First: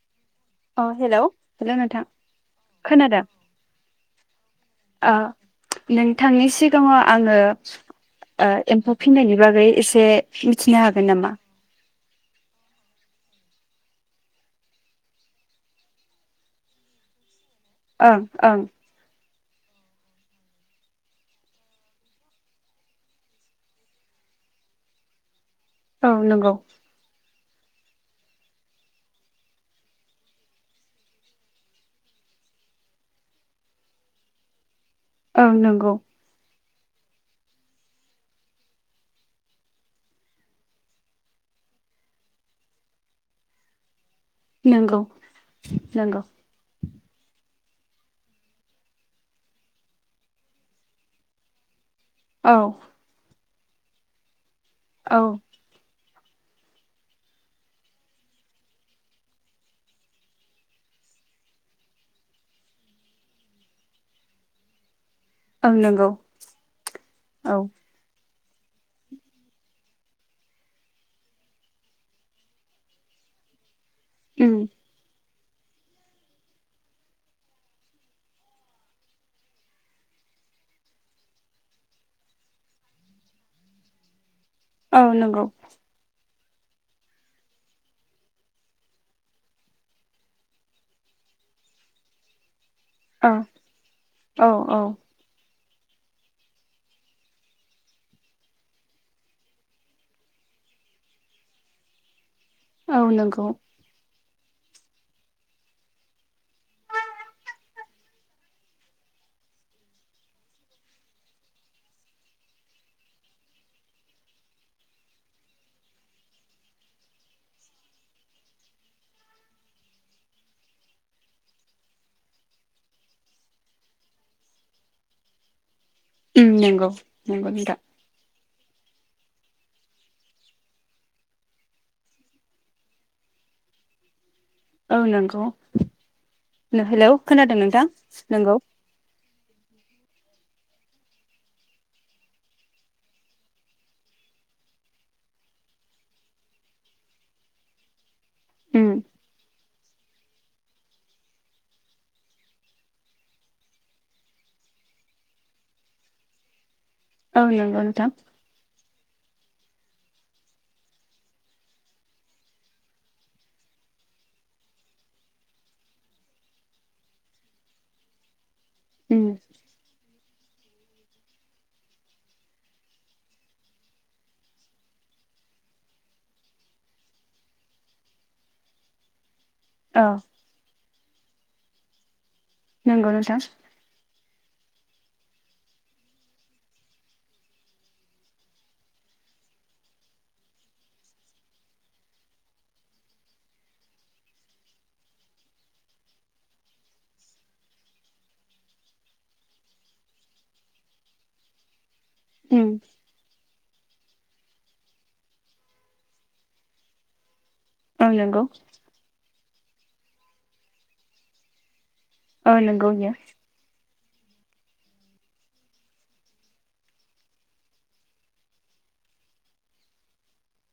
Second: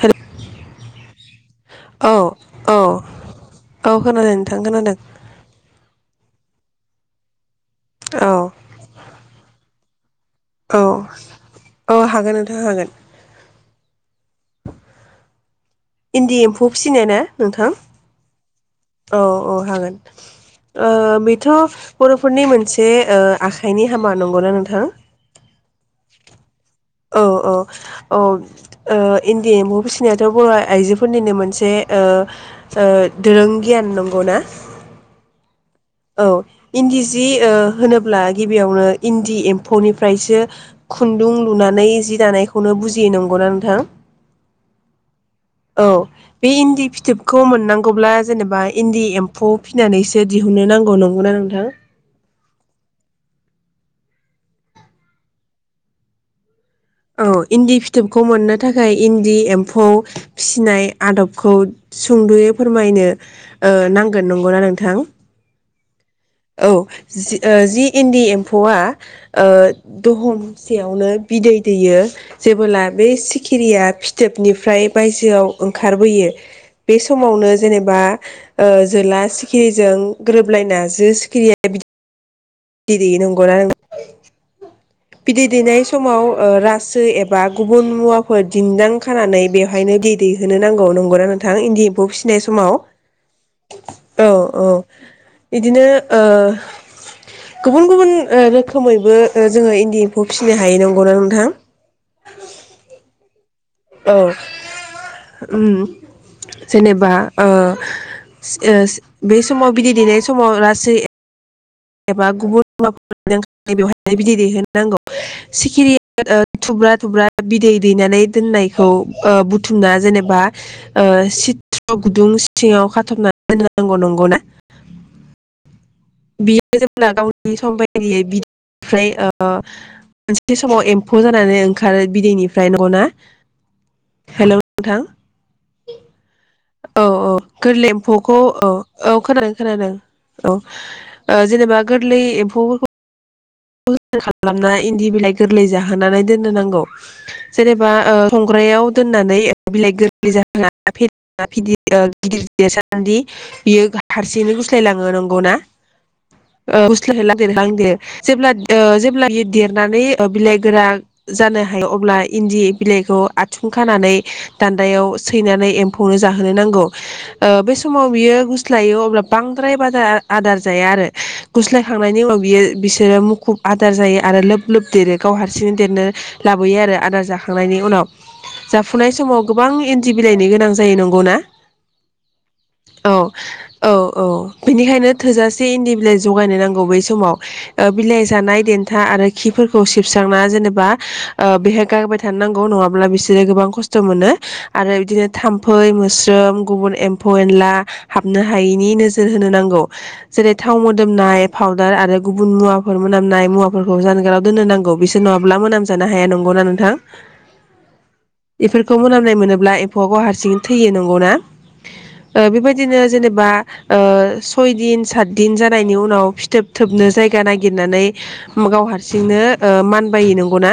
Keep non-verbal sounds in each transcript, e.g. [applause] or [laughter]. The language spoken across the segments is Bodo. हेलौ अ हेलौ हेल' नोंथां औ खोनादो औ खोनादों नोंथां खोनादों अ नों थांनि सिगाङाव आङो औ ओ एम्फौ फिनायनि बागै एसे। मिथिनो औ हागोन नामा? औ हागोन नोंथां हागोन इन्दि एम्फौ फिसिनाय ना नोंथां? ओं ओं अ अ हागोन ओ बेथ' बर'फोरनि मोनसे ओ आखाइनि हामा नंगौना नोंथां? औ नंगौ औ औ औ अ ओ इन्दि एम्फौ फिसिनायाथ' बर' आइजोफोरनिनो मोनसे ओ ओ दोरों गियान नंगौ ना? ओं नों औ इन्दि सि होनोब्ला गिबियावनो इन्दि एम्फौनिफ्रायसो खुन्दुं लुनानै जि दानायखौनो बुजियो नंगौना नोंथां? नंगौ औ नंगौ बे इन्दि फि थोबखौ मोननांगौब्ला जेनेबा इन्दि एम्फौ फिनानैसो दिहुननो नांगौ नंगौना नोंथां? औ औ औ इन्दि फिथोबखौ मोननो थाखाय इन्दि एम्फौ फिसिनाय आदबखौ सुंद'यै फोरमायनो ओ नांगोन, नंगौना नोंथां? ओं नंगौ औ जि ओ औ जि इन्दि एम फौया ओ दहमसेयावनो बिदै दैयो जेबोब्ला बे सिखिरिया उम फिथोबनिफ्राय बायजोआव ओंखारबोयो बे समावनो जेनेबा ओ जोला सिखिरिजों गोरोबलायना जो सिखिरिया बि दै दैयो नांगौना नों औ बिदै नंगौ दैनाय समाव ओ रासो एबा गुबुन मुवाफोर दिन्न्दां खानानै बेवहायनो बिदै दैहोनो नांगौ नंगौना नोंथां इन्दि एम्फौ फिसिनाय समाव। औ औ औ बिदिनो ओ गुबुन गुबुन रोखोमैबो ओ जोङो इन्दि एम्फौ फिसिनो हायो नंगौना नोंथां? औ नंगौ औ उम जेनेबा ओ ओ बे समाव बिदै दैेनाय समाव रासो एबा गुबुन मा बेवहाय बिदै दैहोनो नांगौ सिखिरि ओ थुब्रा-थुब्रा बिदै दैनानै दोननायखौ बुथुमना ओ जेनेबा ओ सिथ्र' गुदुं सिङाव खाथबनानै दोननांगौ। नंगौना? उम नंगौ जेब्ला नंगौ गावनि नोंथां समबायदियै बिदै फ्राय ओ मोनसे समाव एम्फौ जानानै ओंखारो बिदैनिफ्राय नोंगौना? हेलौ औ नोंथां नंगौ औ हेलौ औ खोनादों नोंथां गोरलै एम्फौखौ नंगौ औ औ खोनादों खोनादों औ ओ जेनेबा गोरलै एम्फौफोरखौ खालामना इन्दि बिलाइ गोरलै जाहोनानै दोननो नांगौ जेनेबा ओ संग्रायाव उम दोननानै बिलाइ गोर गिदर देरसान्दि बियो हारसिंनो गुस्लायलाङो नंगौना? औ [unintelligible] ओ जेब्ला औ नंगौ नोंथां बियो देरनानै ओ बिलाइ गोरा जानो हायो अब्ला इन्दि बिलाइखौ आथुं खानानै दान्दायाव सैनानै एम्फौनो जाहोनो नांगौ। ओ बेै समाव बियो गु स्लायो अब्ला उम बांद्राय बारा आदार जाया आरो। गुस्लायखांनायनि उनाव बियो बि सोरो मुखुब आदार जायो आरो लोब लोब देरो गाव हारसिंनो देरनो लाबोयो आरो आदार जाखांनायनि उनाव जाफुनाय समाव गोबां औ एनदि बिलायनि गोनां जायो नंगौ ना? नंगौ औ नोंथां औ औ बेनिखायनो थोजासे इन्दि बिलाइ जगायनो नांगौ बै समाव। बिलाइ जानाय देन्था आरो खिफोरखौ सिबस्रांना जेनेबा ओ बेहाय गारबाय थानो नांगौ नङाब्ला बिसोरो गोबां खस्थ' मोनो आरो बिदिनो थाम्फै मोस्रोम गुबुन एम्फौ-एनला हाबनो हायिनि नोजोर होनो नांगौ जेरै थाव मोदोमनाय फाउदार आरो उम मुवाफोर मोनामनाय फोरखौ जानगाराव दोननो नांगौ बिसोर नङाब्ला मोनामजानो हाया नंगौना नोंथां। औ नंगौ बेफोरखौ मोनामनाय मोनो । अब्ला एम्फौबो हारसिं थैयो नोंगौना। औ नंगौ बेबायदिनो इयो जेनेबा। ओ सयदिन सातदिन जानायनि उनाव फिथोब थोबनो जायगा नायगिरनानै गाव हारसिंनो ओ मानबायो नंगौना।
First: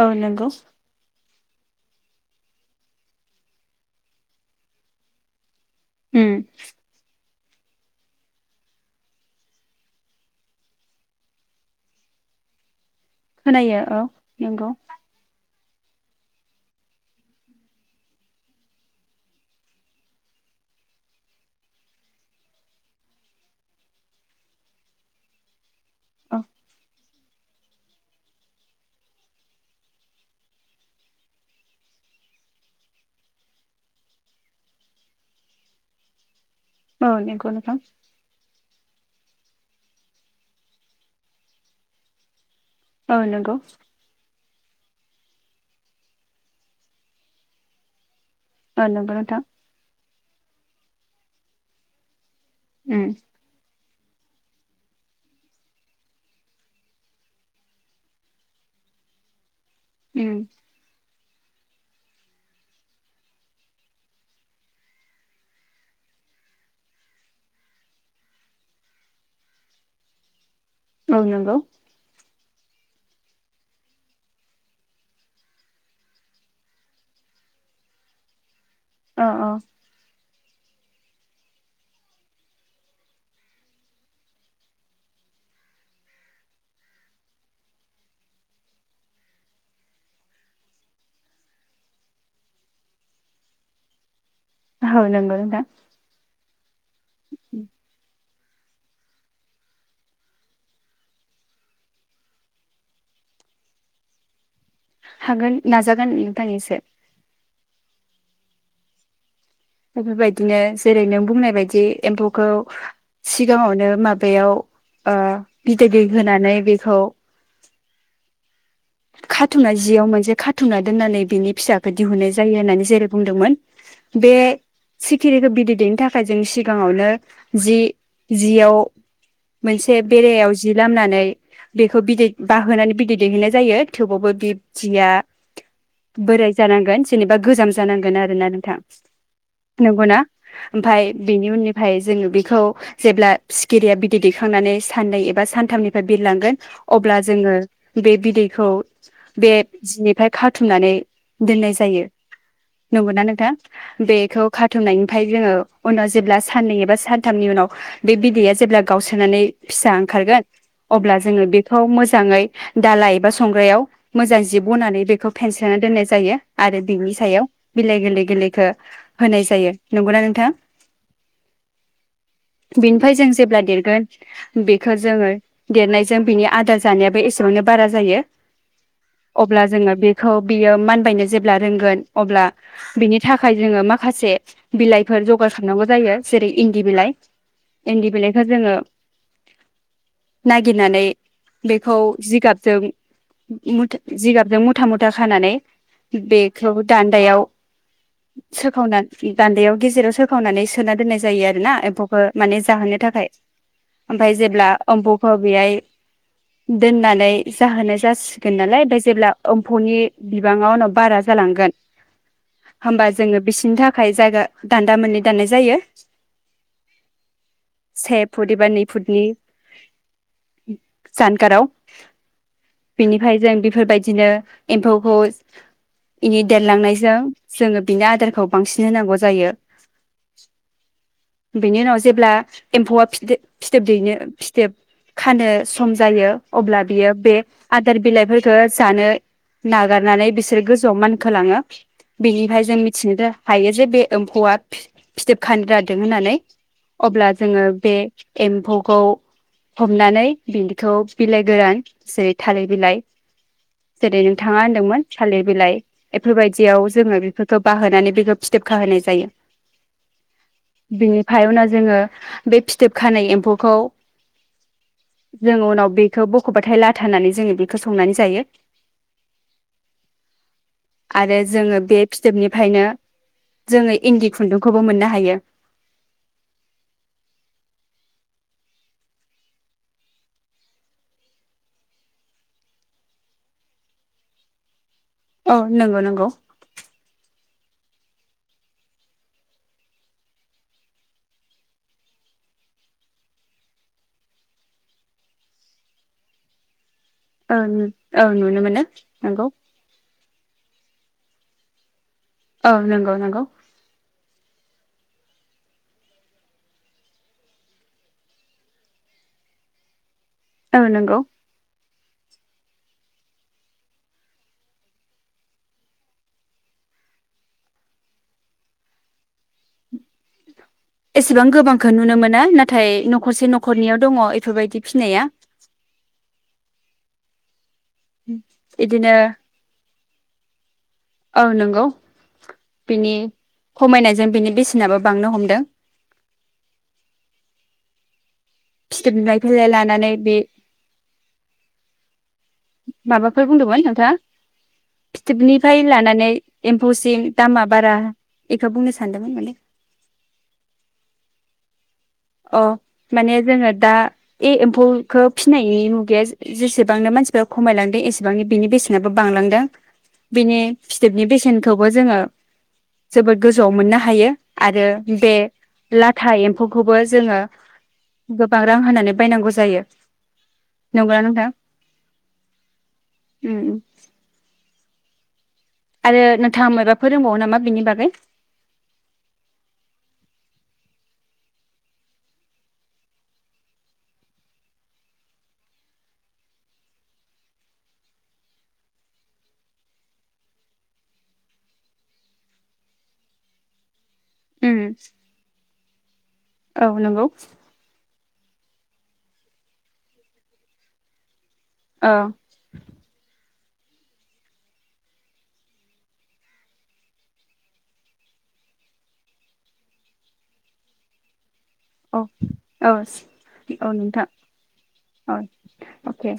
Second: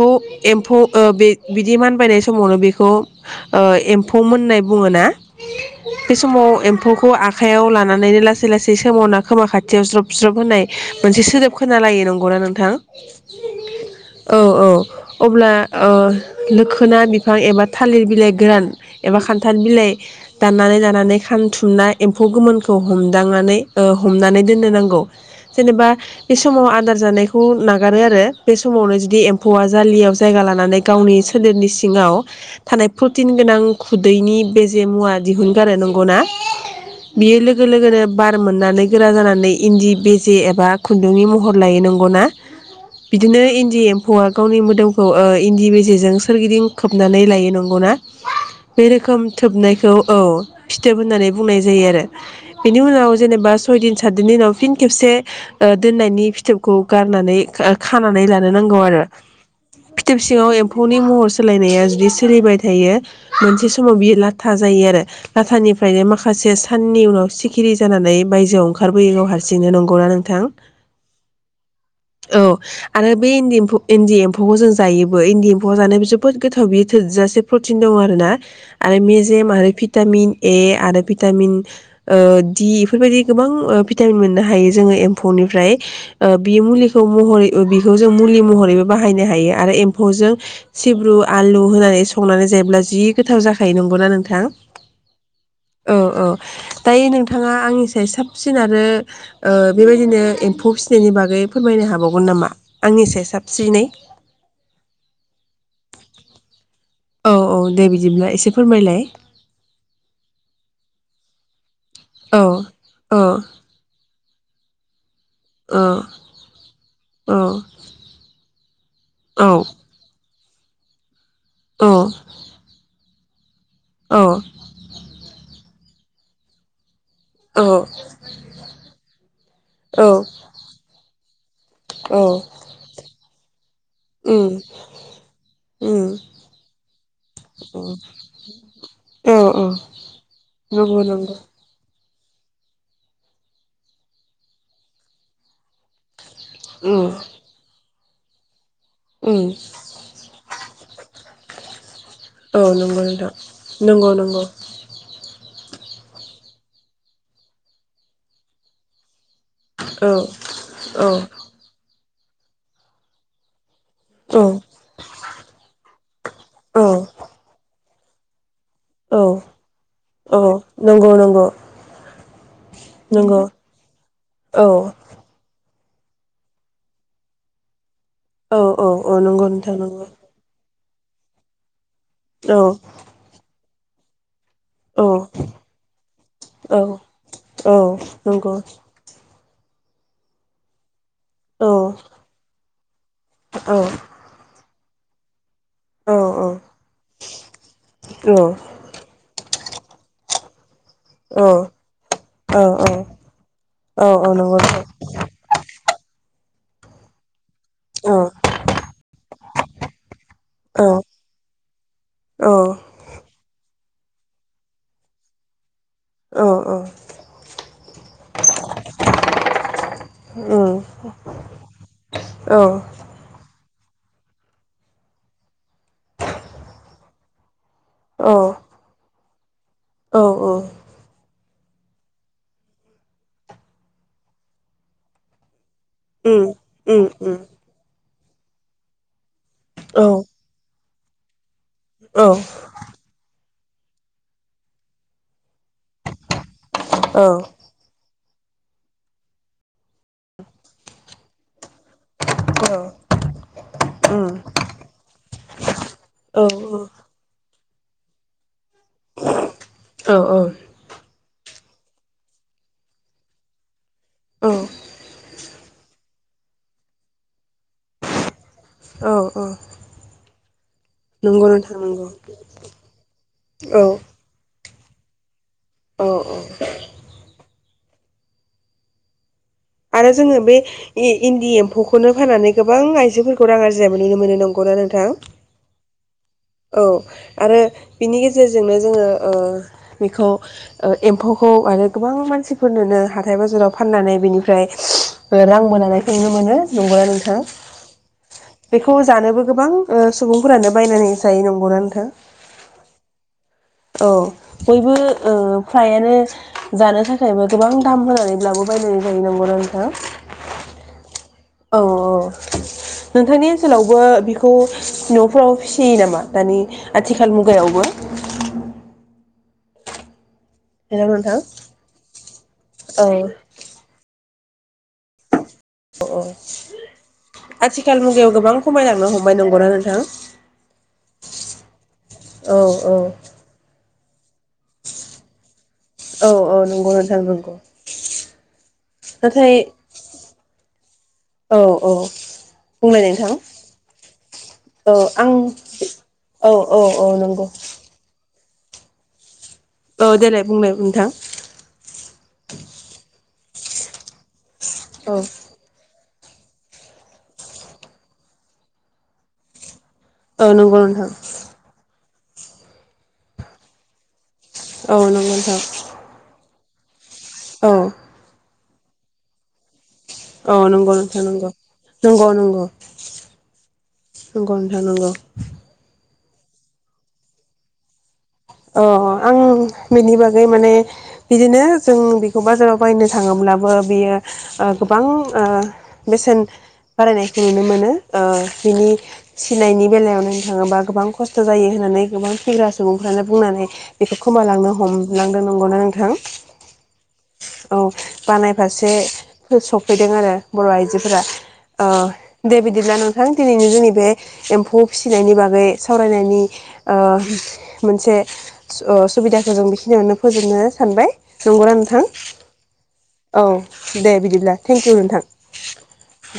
औ नंगौ एम्फौ ओ बे बिदि मानबायनाय समावनो बेखौ एम्फौ मोननाय बुङोना। बे उम समाव एम्फौखौ आ आखायाव लानानैनो लासै लासै सोमावना खोमा खाथियाव ज्रब ज्रब होननाय मोनसे सोदोब खोनालायो नंगौना नोंथां? खोनायो औ नंगौ औ अब्ला ओ-लोखोना बिफां एबा थालिर बिलाइ गोरान एबा खान्थाल बिलाइ दाननानै लानानै खानथुमना एम्फौ गोमोनखौ हमदांनानै ओ- हमनानै दोननो नांगौ। [inaudible] जेनेबा बे औ समाव आदार जानायखौ खौ नागारो आरो बे समावनो जुदि एम्फौआ जालियाव जायगा लानानै गावनि सोलेरनि सिङाव थानाय प्रटिन गोनां खुदैनि बेजे मुवा दिहुनगारो नंगौना? औ बियो नंगौ लोगो नोंथां लोगोनो बार मोननानै गोरा जानानै इन्दि बिजे एबा खुन्दुंनि महर लायो नंगौना। औ बिदिनो नंगौ इन्दि एम्फौआ। गावनि मोदोमखौ ओ- इन्दि बेेजेजों सोरगिदिं खोबनानै लायो नंगौना। औ बे नंगौ रोखोम नोंथां थोबनायखौ। औ फिथोब होननानै बुंनाय जायो आरो। बेनि उम उनाव जेनेबा सय दिन। साट दिननि उनाव। फिन खेबसे ओ-दोननायनि फिथोबखौ गारनानै खानानै लानो नांगौ आरो। फिथोब उम सिङाव एम्फौनि महर सोलायनाया जुदि सोलिबाय थायो मोनसे समाव बियो लाथा जायो आरो लाथानिफ्रायनो माखासे साननि उनाव सिखिरि जानानै बायजोआव ओंखारबोयो गाव हारसिं। हासिंनो नंगौना नोंथां? औ नोंगौ। औ आरो बे इन्दिम्फौ इन्दि एम्फौखौ जों जायोबो इन्दि एम्फौआव जानाय जोबोद गोथाव बियो थोजासे प्रटिन दं आरोना। आरो औ औ मेजेम आरो भिटामिन। ए आरो भिटामिन ओ-दि बेफोर बायदि गोबां ओ- फि भिटामिन मोननो हायो जोङो एम्फौनिफ्राय ओ-बि मुलिखौ महरै बिखौ जों मुलि ओ-महरैबो बाहायनो हायो आरो एम्फौजों सिब्रु आलु होनानै संनानै जायोब्ला जि गोथाव जाखायो नंगौना नोंथां? औ नंगौ नोंथां औ औ दायो नोंथाङा आंनिफ्राय साब साबसिन आरो। ओ-बेबायदिनो एम्फौ फिसिनायनि बागै फोरमायनो हाबावगोन नामा आंनि सायाव साबसिनै? गोन नाजागोन नोंथां एसे। औ औ दे बिदिब्ला एसे फोरमायलाय। बेफोरबायदिनो जेरै नों बुंनाय बायदि। एम्फौखौ औ औ सिगाङावनो माबायाव। औ ओ-बिदै दै होनानै बेखौ। औ औ खाथुना जियाव मोनसे खाथ - थुना दोन्नानै बिनि फिसाखौ दिहुननाय जायो होननानै जेरै बुंदोंमोन। बे औ सिखिरिखौ बिदै दैनो थाखाय जों सिगांङावनो जि जियाव मोनसे औ बेरायाव जि लामनानै बेखौ औ बिदै बाहोनानै बिदै दैहोनाय जायो। थेवबावबो उम बिब्दिया उम बोराय जानांगोन जेनेबा गोजाम जानांगोन आरो ना नोंथां। औ औ नंगौना? नंगौ ओमफाय नंगौ बेनि उननिफाय जोंङो बेखौ जेब्ला सिखिरिया बिदै दैखांनानै साननै एबा सानथामनिफ्राय बिरलांगोन उम अब्ला जोंङो बे बिदैखौ उम बे जिनिफ्राय खाथुमनानै दोननाय जायो। औ नंगौ नोंथा। नंगौ नंगौ इन निफाय जोंङो उनाव जेब्ला साननै एबा सानथामनि उनाव बे बिदैया जेब्ला गावसोनानै फिसा औ ओंखारगोन औ अब्ला जोंङो बेखौ मोज जांङै दाला एबा संग्रायाव मोजां जि बनानै बेखौ फेनस्रोना दोननाय जायो। आरो औ बिनि सायाव बिलाइ गोल्लै गोल्लै खो औ औ नंगौ नंगौ। बिनिफ्राय जों नंगौ जेब्ला देरगोन औ बेखो जोंङो देरनायजों बिनि आदार जानायाबो एसेबांनो बारा जाङो औ औ नंगौ अब्ला नोंथां जोंना नंगौ बेखौ बियो मानबायनो जेब ब्ला रोंगोन अब्ला औ बिनि थाखाय जोंङो मा खासे बिलाइफोर औ जगार खालामनांगौ जायो जेरै औ इन्दि बिलाइ औ इन्दि बिलाइखौ नंगौ जोंङो नागिरनानै औ बेखौ जिगाबजों औ मुथे जिगाबजों मुथ मुथा मुथा खानानै औ बेखौ दान्दायाव औ सो दान्दैआव गेजेराव सोखावनानै सो सोना दोननाय जायो आरो ना औ एम्फौखौ औ माने जाहोनो थाखाय औ ओमफाय नंगौ जेब्ला नोंथां एमफौखौ बेहाय दोननानै जाहोनाय औ जासिगोन नालाय ओमफ्राय जेब्ला ओम्फौनि बिबाङा औ उनाव बारा जालांगोन होमबा जोङो [unintelligible] थाखाय जायगा दान्दा मोननै दान्नाय जायो औ औ से फुट एबा नै फुटनि उम [inaudible] जानगाराव औ बिनिफ्राय जों बेफोरबायदिनो एम्फौखौ इनि देरलांनायजों जोङो बिनि औ आदारखौ बांसिन होनांगौ जायो औ औ उम बेनि उनाव जेब्ला एम्फौआ फिथो फिथोब दैनो फिथोब खानो सम जायो अब्ला उम बियो बे उम आदार बिलाइफोरखौ जानो नागारनानै औ बिसोरो गोजौआव मानखोलाङो औ बिनिफाय जों मिथियो दा हायो जे बे एम्फौआ बि फिथोब खानो लादों होननानै औ अब्ला जोङो बे एम्फौखौ हमनानै बिदिखौ बिलाइ गोरान जेरै थालिर बिलाइ जेरै उम नोंथाङा होनदोंमोन थालिर बिलाइ औ बेफोरबायदियाव जोङो बेफोरखौ बाहोनानै बेखौ फिथोब खाहोनाय जायो औ औ बिनिफ्राय उनाव जोङो बे फिथोब खानाय एम्फौखौ औ जों उनाव बेखौ बखबाथाय लाथा होनानै जोङो बेखौ संनानै जायो औ औ आरो नंगौ नोंथां जोङो बे नंगौ फिथोबनिफ्रायनो औ जोङो इन्दिखौ खुन्दुंखौबो मोननो हायो [inaudible] औ औ आरो जोङो बे इन्दि एम्फौखौनो फाननानै गोबां आइजोफोरखौ रां आरजिनायबो नुनो मोनो नंगौना नोंथां औ नंगौ नंगौ औ आरो बिनि गेजेरजोंनो जोङो ओ बेखौ ओ एम्फौखौ आरो गोबां मानसिफोरनोनो हाथाय बाजाराव फाननानै बिनि फ्राय रां मोननायखौनो नुनो मोनो नंगौना थां औ औ नुनो मोनो बेखौ नंगौ जानोबो गोबां ओ सुबुंफोरानो बायनानै [unintelligible] नंगौना नोंथां? औ नंगौ नंगौ औ बयबो ओ फ्रायानो जानो थाखायबो गोबां दाम होनानैब्लाबो बायलायनाय जायो नंगौना नोंथां? औ नंगौ। औ नोंथांनि ओनसोलावबो बेखौ न'फ्राव फिसियो नामा दानि आथिखाल मुगायावबो हेलौ नोंथां एसेबां गोबांखौ नुनो मोना नाथाय औ न'खरसे न'खरनियाव दङ फोरबायदि फिनाया अ आथिखाल मुगायाव गोबां इदिनो खमायलांनो हमबाय नंगौना नोंथां? औ नंगौ औ औ बिनि खमायनायजों बिनि बेसेनाबो बांनो हमदों। औ औ नंगौ नोंथां नंगौ फिथोब नाथाय [unintelligible] लानानै बे औ औ बुंलाय नोंथां माबाफोर बुंदोंमोन नोंथाङा औ आं फिथोबनिफ्राय लानानै औ औ एम्फौसिम नंगौ दामा बारा एखौ बुंनो सानदोंमोन माने। ओ देलाय बुंलाय नोंथां? अ माने जोङो दा ए औ एम्फौखौ फिनाय नु गैया जेसेबांनो मानसिफोरा खमायलांदों एसेबांनो बिनि बेसेनाबो बांलांदों। औ बिनि नंगौ नोंथां फिथोबनि बेसेनखौबो जोङो जोबोद गोजौआव मोननो हायो। आरो औ बे नंगौ नोंथां लाथा एम खौबो जोङो औ गोब बां रां होनानै बायनांगौ जायो। औ नंगौ नोंथां नंगौ नंगौ नंगौ उम उम नंगौ नोंथां नंगौ। आरो नोंथाङा मायबाफोर रोंबावो नामा बिनि बागै? अ आं बेनि बागै माने बिदिनो जों बेखौ बाजाराव बायनो थाङोब्लाबो बियो ओ गोबां ओ बेसेन बारायनायखौ नुनो मोनो ओ बिनि फिसिनायनि बेलायाव नायनो थाङोबा गोबां खस्थ' जायो होननानै गोबां फिग्रा सुबुंफ्रानो बुंनानै बेखौ खोमायलांनो उम हमलांदों नंगौना नोंथां? औ नंगौ औ। बानायफारसे फोर सफैदों आरो बर' आइजोफोरा। अ औ दे बिदिब्ला नोंथां। दिनैनो जोंनि बे एम्फौ फिसिनायनि बागै सावरायनायनि ओ मोनसे ओ सुबिदाखौ जों बेखिनियावनो फोजोबनो सानबाय। नंगौना नोंथां? औ औ औ दे बिदिब्ला थेंकिउ नोंथां। औ अके